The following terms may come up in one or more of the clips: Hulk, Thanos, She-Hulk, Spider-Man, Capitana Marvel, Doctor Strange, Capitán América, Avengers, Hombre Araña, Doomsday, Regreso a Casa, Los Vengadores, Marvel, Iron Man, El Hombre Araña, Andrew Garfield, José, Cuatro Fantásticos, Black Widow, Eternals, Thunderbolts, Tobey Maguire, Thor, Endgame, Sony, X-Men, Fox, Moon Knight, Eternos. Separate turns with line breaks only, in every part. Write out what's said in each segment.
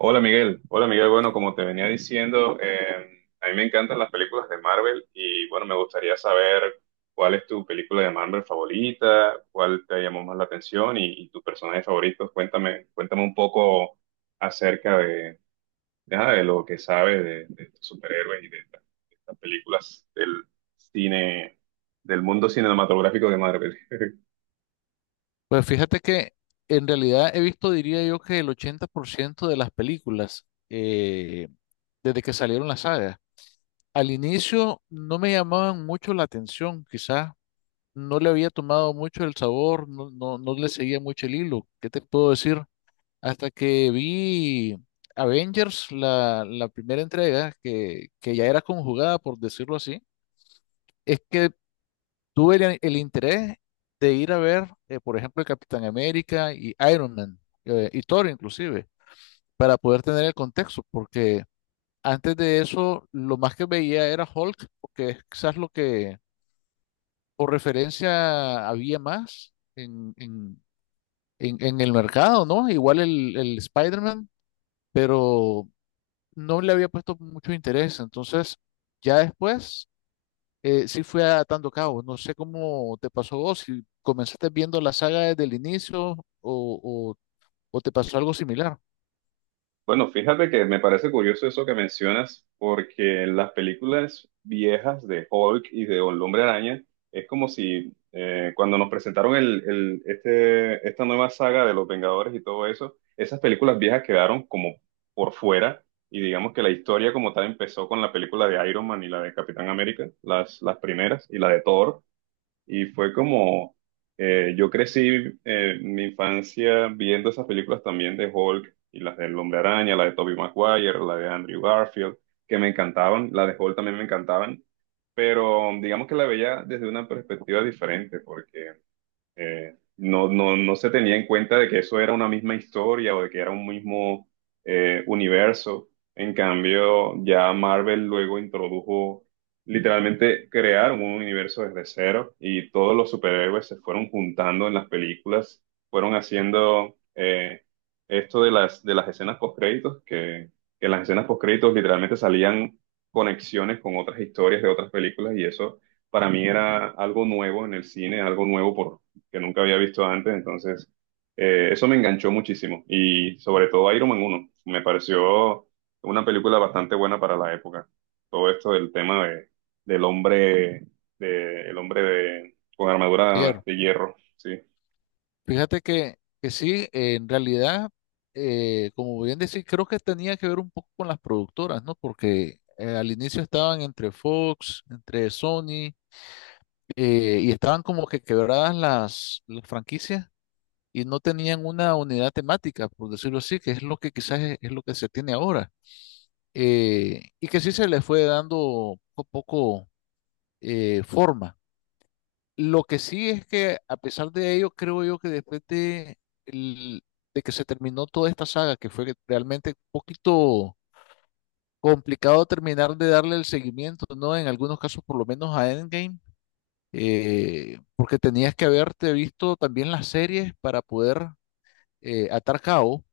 Hola Miguel, bueno, como te venía diciendo, a mí me encantan las películas de Marvel y bueno, me gustaría saber cuál es tu película de Marvel favorita, cuál te llamó más la atención y tu personaje favorito. Cuéntame, cuéntame un poco acerca de lo que sabes de estos superhéroes y de estas películas del cine, del mundo cinematográfico de Marvel.
Pues fíjate que en realidad he visto, diría yo, que el 80% de las películas desde que salieron las sagas. Al inicio no me llamaban mucho la atención, quizás no le había tomado mucho el sabor, no le seguía mucho el hilo. ¿Qué te puedo decir? Hasta que vi Avengers, la primera entrega, que ya era conjugada, por decirlo así, es que tuve el interés de ir a ver, por ejemplo, el Capitán América y Iron Man, y Thor inclusive, para poder tener el contexto, porque antes de eso lo más que veía era Hulk, porque es quizás lo que por referencia había más en el mercado, ¿no? Igual el Spider-Man, pero no le había puesto mucho interés, entonces ya después sí fue atando cabo. No sé cómo te pasó vos, si comenzaste viendo la saga desde el inicio o te pasó algo similar
Bueno, fíjate que me parece curioso eso que mencionas, porque en las películas viejas de Hulk y de El Hombre Araña, es como si cuando nos presentaron esta nueva saga de Los Vengadores y todo eso, esas películas viejas quedaron como por fuera, y digamos que la historia como tal empezó con la película de Iron Man y la de Capitán América, las primeras, y la de Thor, y fue como, yo crecí mi infancia viendo esas películas también de Hulk y las del Hombre Araña, la de Tobey Maguire, la de Andrew Garfield, que me encantaban, la de Hulk también me encantaban, pero digamos que la veía desde una perspectiva diferente, porque no se tenía en cuenta de que eso era una misma historia o de que era un mismo universo. En cambio, ya Marvel luego introdujo, literalmente crearon un universo desde cero y todos los superhéroes se fueron juntando en las películas, fueron haciendo esto de de las escenas post-créditos, que en las escenas post-créditos literalmente salían conexiones con otras historias de otras películas y eso para mí era algo nuevo en el cine, algo nuevo por que nunca había visto antes, entonces eso me enganchó muchísimo y sobre todo Iron Man uno me pareció una película bastante buena para la época. Todo esto del tema de, del hombre, de, el hombre de, con armadura
ayer.
de hierro, sí,
Fíjate que sí, en realidad, como bien decís, creo que tenía que ver un poco con las productoras, ¿no? Porque al inicio estaban entre Fox, entre Sony, y estaban como que quebradas las franquicias y no tenían una unidad temática, por decirlo así, que es lo que quizás es lo que se tiene ahora. Y que sí se le fue dando poco a poco forma. Lo que sí es que a pesar de ello, creo yo que después el- de que se terminó toda esta saga, que fue realmente un poquito complicado terminar de darle el seguimiento, ¿no? En algunos casos, por lo menos a Endgame, porque tenías que haberte visto también las series para poder atar cabo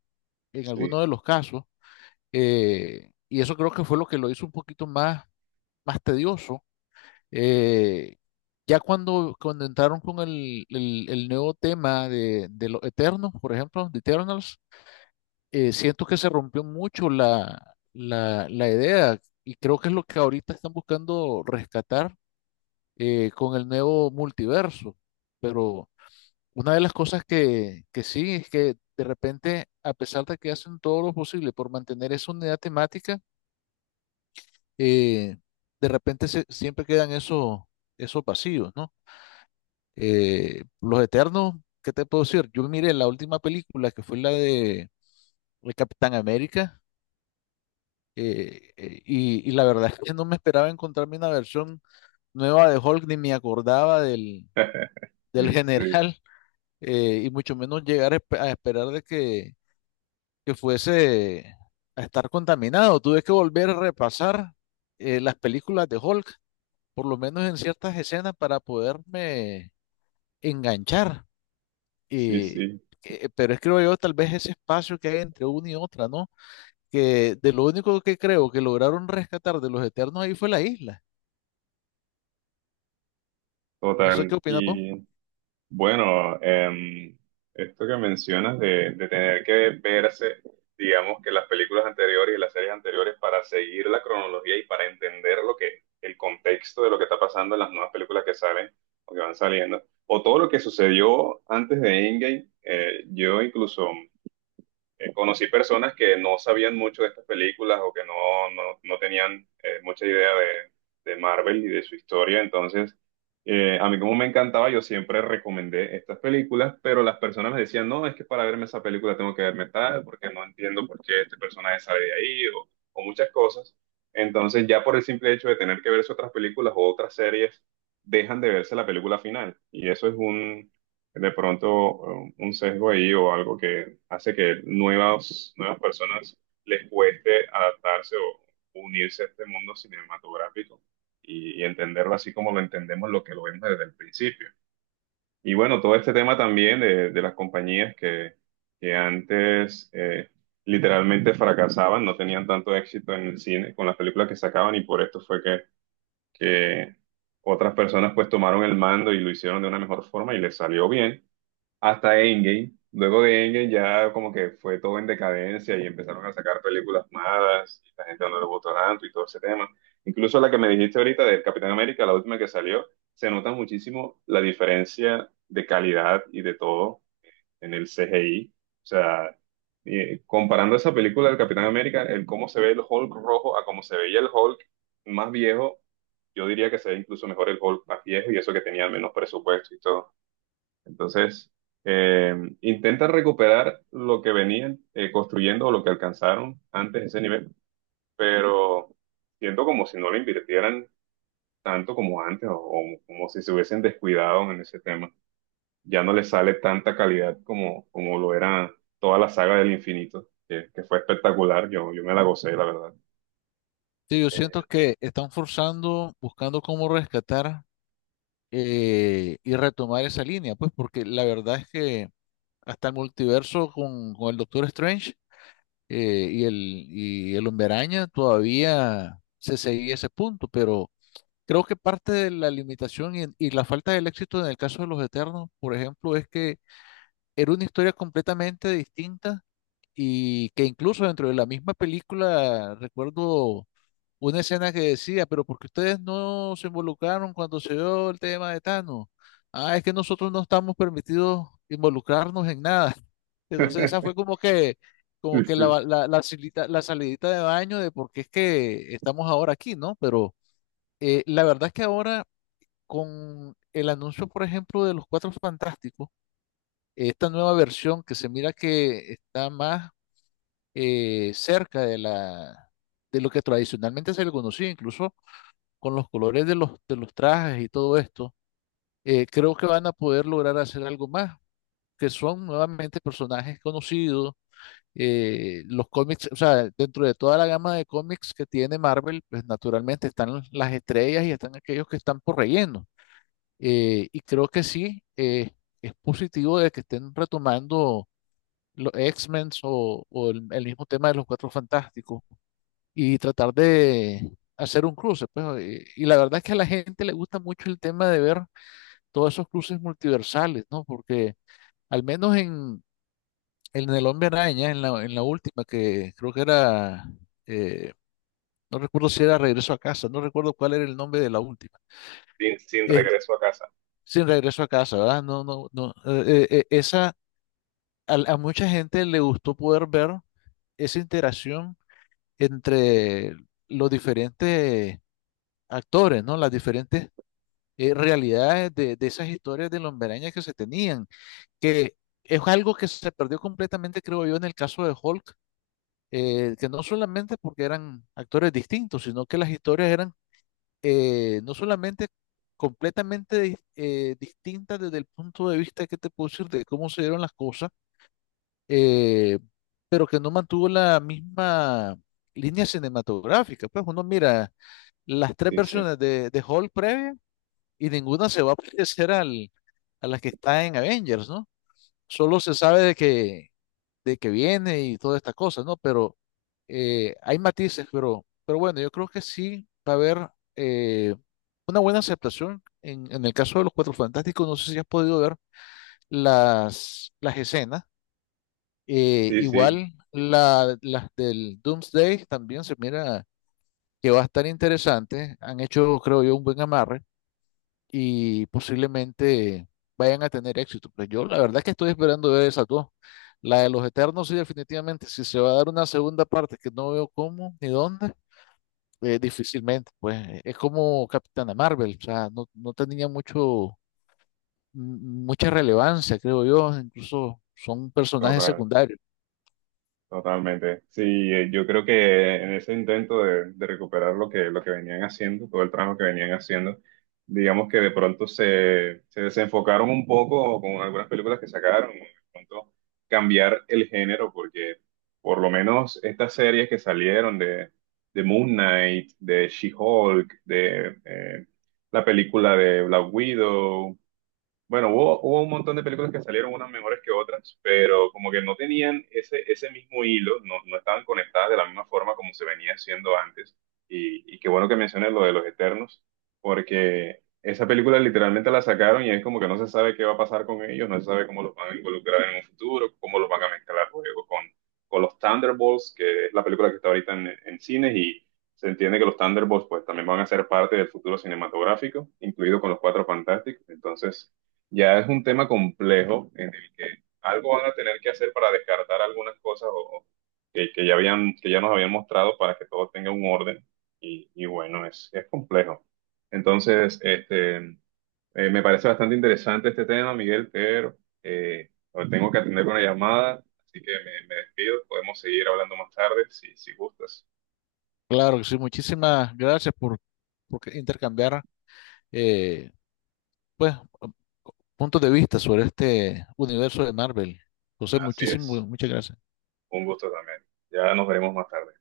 en
sí,
algunos de los casos. Y eso creo que fue lo que lo hizo un poquito más, más tedioso. Eh, ya cuando entraron con el nuevo tema de los Eternos, por ejemplo, de Eternals, siento que se rompió mucho la idea y creo que es lo que ahorita están buscando rescatar con el nuevo multiverso. Pero una de las cosas que sí es que de repente, a pesar de que hacen todo lo posible por mantener esa unidad temática, eh, siempre quedan esos vacíos, ¿no? Los Eternos, ¿qué te puedo decir? Yo miré la última película que fue la de Capitán América, y la verdad es que no me esperaba encontrarme una versión nueva de Hulk, ni me acordaba del
sí,
general. Y mucho menos llegar a esperar de que fuese a estar contaminado. Tuve que volver a repasar las películas de Hulk, por lo menos en ciertas escenas para poderme enganchar.
sí,
eh,
sí,
pero es, creo yo, tal vez ese espacio que hay entre una y otra, ¿no? Que de lo único que creo que lograron rescatar de los Eternos ahí fue la isla. No sé
total.
qué opinas vos.
Y bueno, esto que mencionas de tener que verse, digamos que las películas anteriores y las series anteriores para seguir la cronología y para entender lo que, el contexto de lo que está pasando en las nuevas películas que salen o que van saliendo, o todo lo que sucedió antes de Endgame, yo incluso conocí personas que no sabían mucho de estas películas o que no tenían mucha idea de Marvel y de su historia. Entonces, a mí como me encantaba, yo siempre recomendé estas películas, pero las personas me decían, no, es que para verme esa película tengo que verme tal, porque no entiendo por qué este personaje sale de ahí o muchas cosas. Entonces, ya por el simple hecho de tener que verse otras películas o otras series, dejan de verse la película final. Y eso es un, de pronto un sesgo ahí o algo que hace que nuevas personas les cueste adaptarse o unirse a este mundo cinematográfico y entenderlo así como lo entendemos, lo que lo vemos desde el principio. Y bueno, todo este tema también de las compañías que antes literalmente fracasaban, no tenían tanto éxito en el cine con las películas que sacaban y por esto fue que otras personas pues tomaron el mando y lo hicieron de una mejor forma y les salió bien hasta Endgame. Luego de Endgame ya como que fue todo en decadencia y empezaron a sacar películas malas y la gente no le gustó tanto y todo ese tema. Incluso la que me dijiste ahorita del Capitán América, la última que salió, se nota muchísimo la diferencia de calidad y de todo en el CGI. O sea, comparando esa película del Capitán América, el cómo se ve el Hulk rojo a cómo se veía el Hulk más viejo, yo diría que se ve incluso mejor el Hulk más viejo y eso que tenía menos presupuesto y todo. Entonces, eh, intentan recuperar lo que venían construyendo o lo que alcanzaron antes de ese nivel, pero siento como si no le invirtieran tanto como antes o como si se hubiesen descuidado en ese tema. Ya no les sale tanta calidad como lo era toda la saga del infinito, que fue espectacular. Yo me la gocé, la verdad.
Sí, yo siento
Eh,
que están forzando, buscando cómo rescatar y retomar esa línea, pues porque la verdad es que hasta el multiverso con el Doctor Strange eh, y el, y el Hombre Araña todavía se seguía ese punto, pero... Creo que parte de la limitación y la falta del éxito en el caso de Los Eternos, por ejemplo, es que era una historia completamente distinta y que incluso dentro de la misma película recuerdo una escena que decía, pero ¿por qué ustedes no se involucraron cuando se dio el tema de Thanos? Ah, es que nosotros no estamos permitidos involucrarnos en nada. Entonces esa fue como que, como
Sí,
que
sí.
la salidita de baño de por qué es que estamos ahora aquí, ¿no? Pero la verdad es que ahora con el anuncio, por ejemplo, de los Cuatro Fantásticos, esta nueva versión que se mira que está más cerca de lo que tradicionalmente se le conocía, incluso con los colores de los trajes y todo esto, creo que van a poder lograr hacer algo más, que son nuevamente personajes conocidos. Los cómics, o sea, dentro de toda la gama de cómics que tiene Marvel, pues naturalmente están las estrellas y están aquellos que están por relleno. Y creo que sí, es positivo de que estén retomando los X-Men o el mismo tema de los Cuatro Fantásticos y tratar de hacer un cruce. Pues, y la verdad es que a la gente le gusta mucho el tema de ver todos esos cruces multiversales, ¿no? Porque al menos en El Hombre Araña, en la última, que creo que era, eh, no recuerdo si era Regreso a Casa, no recuerdo cuál era el nombre de la última.
Sin, sin
Eh,
regreso a casa.
Sin regreso a casa, ¿verdad? No, no, no. A mucha gente le gustó poder ver esa interacción entre los diferentes actores, ¿no? Las diferentes realidades de esas historias de Lomberaña que se tenían, que es algo que se perdió completamente, creo yo, en el caso de Hulk, que no solamente porque eran actores distintos, sino que las historias eran no solamente completamente distintas desde el punto de vista que te puedo decir de cómo se dieron las cosas, eh, pero que no mantuvo la misma línea cinematográfica. Pues uno mira las tres
Sí, sí.
versiones de Hulk previa y ninguna se va a parecer a las que está en Avengers, ¿no? Solo se sabe de que viene y todas estas cosas, ¿no? Pero hay matices, pero, bueno, yo creo que sí va a haber eh, una buena aceptación. En el caso de los Cuatro Fantásticos, no sé si has podido ver las escenas,
Sí, sí.
igual las del Doomsday también se mira que va a estar interesante. Han hecho, creo yo, un buen amarre y posiblemente vayan a tener éxito. Pero yo la verdad es que estoy esperando ver esas dos. La de los Eternos, sí, definitivamente. Si se va a dar una segunda parte que no veo cómo ni dónde, difícilmente. Pues es como Capitana Marvel. O sea, no tenía m- mucha relevancia, creo yo. Incluso son personajes
Total.
secundarios.
Totalmente. Sí, yo creo que en ese intento de recuperar lo lo que venían haciendo, todo el trabajo que venían haciendo, digamos que de pronto se desenfocaron un poco con algunas películas que sacaron, ¿no? De pronto cambiar el género, porque por lo menos estas series que salieron de Moon Knight, de She-Hulk, de la película de Black Widow, bueno, hubo, hubo un montón de películas que salieron unas mejores que otras, pero como que no tenían ese mismo hilo, no estaban conectadas de la misma forma como se venía haciendo antes. Y qué bueno que menciones lo de los Eternos, porque esa película literalmente la sacaron y es como que no se sabe qué va a pasar con ellos, no se sabe cómo los van a involucrar en un futuro, cómo los van a mezclar luego con los Thunderbolts, que es la película que está ahorita en cines y se entiende que los Thunderbolts pues también van a ser parte del futuro cinematográfico, incluido con los Cuatro Fantásticos. Entonces... Ya es un tema complejo en el que algo van a tener que hacer para descartar algunas cosas o que ya habían, que ya nos habían mostrado para que todo tenga un orden. Y bueno, es complejo. Entonces, me parece bastante interesante este tema, Miguel, pero ahora tengo que atender una llamada, así que me despido. Podemos seguir hablando más tarde si, si gustas.
Claro que sí, muchísimas gracias porque intercambiar eh, pues puntos de vista sobre este universo de Marvel. José,
Así
muchísimo
es,
muchas gracias.
un gusto también. Ya nos veremos más tarde.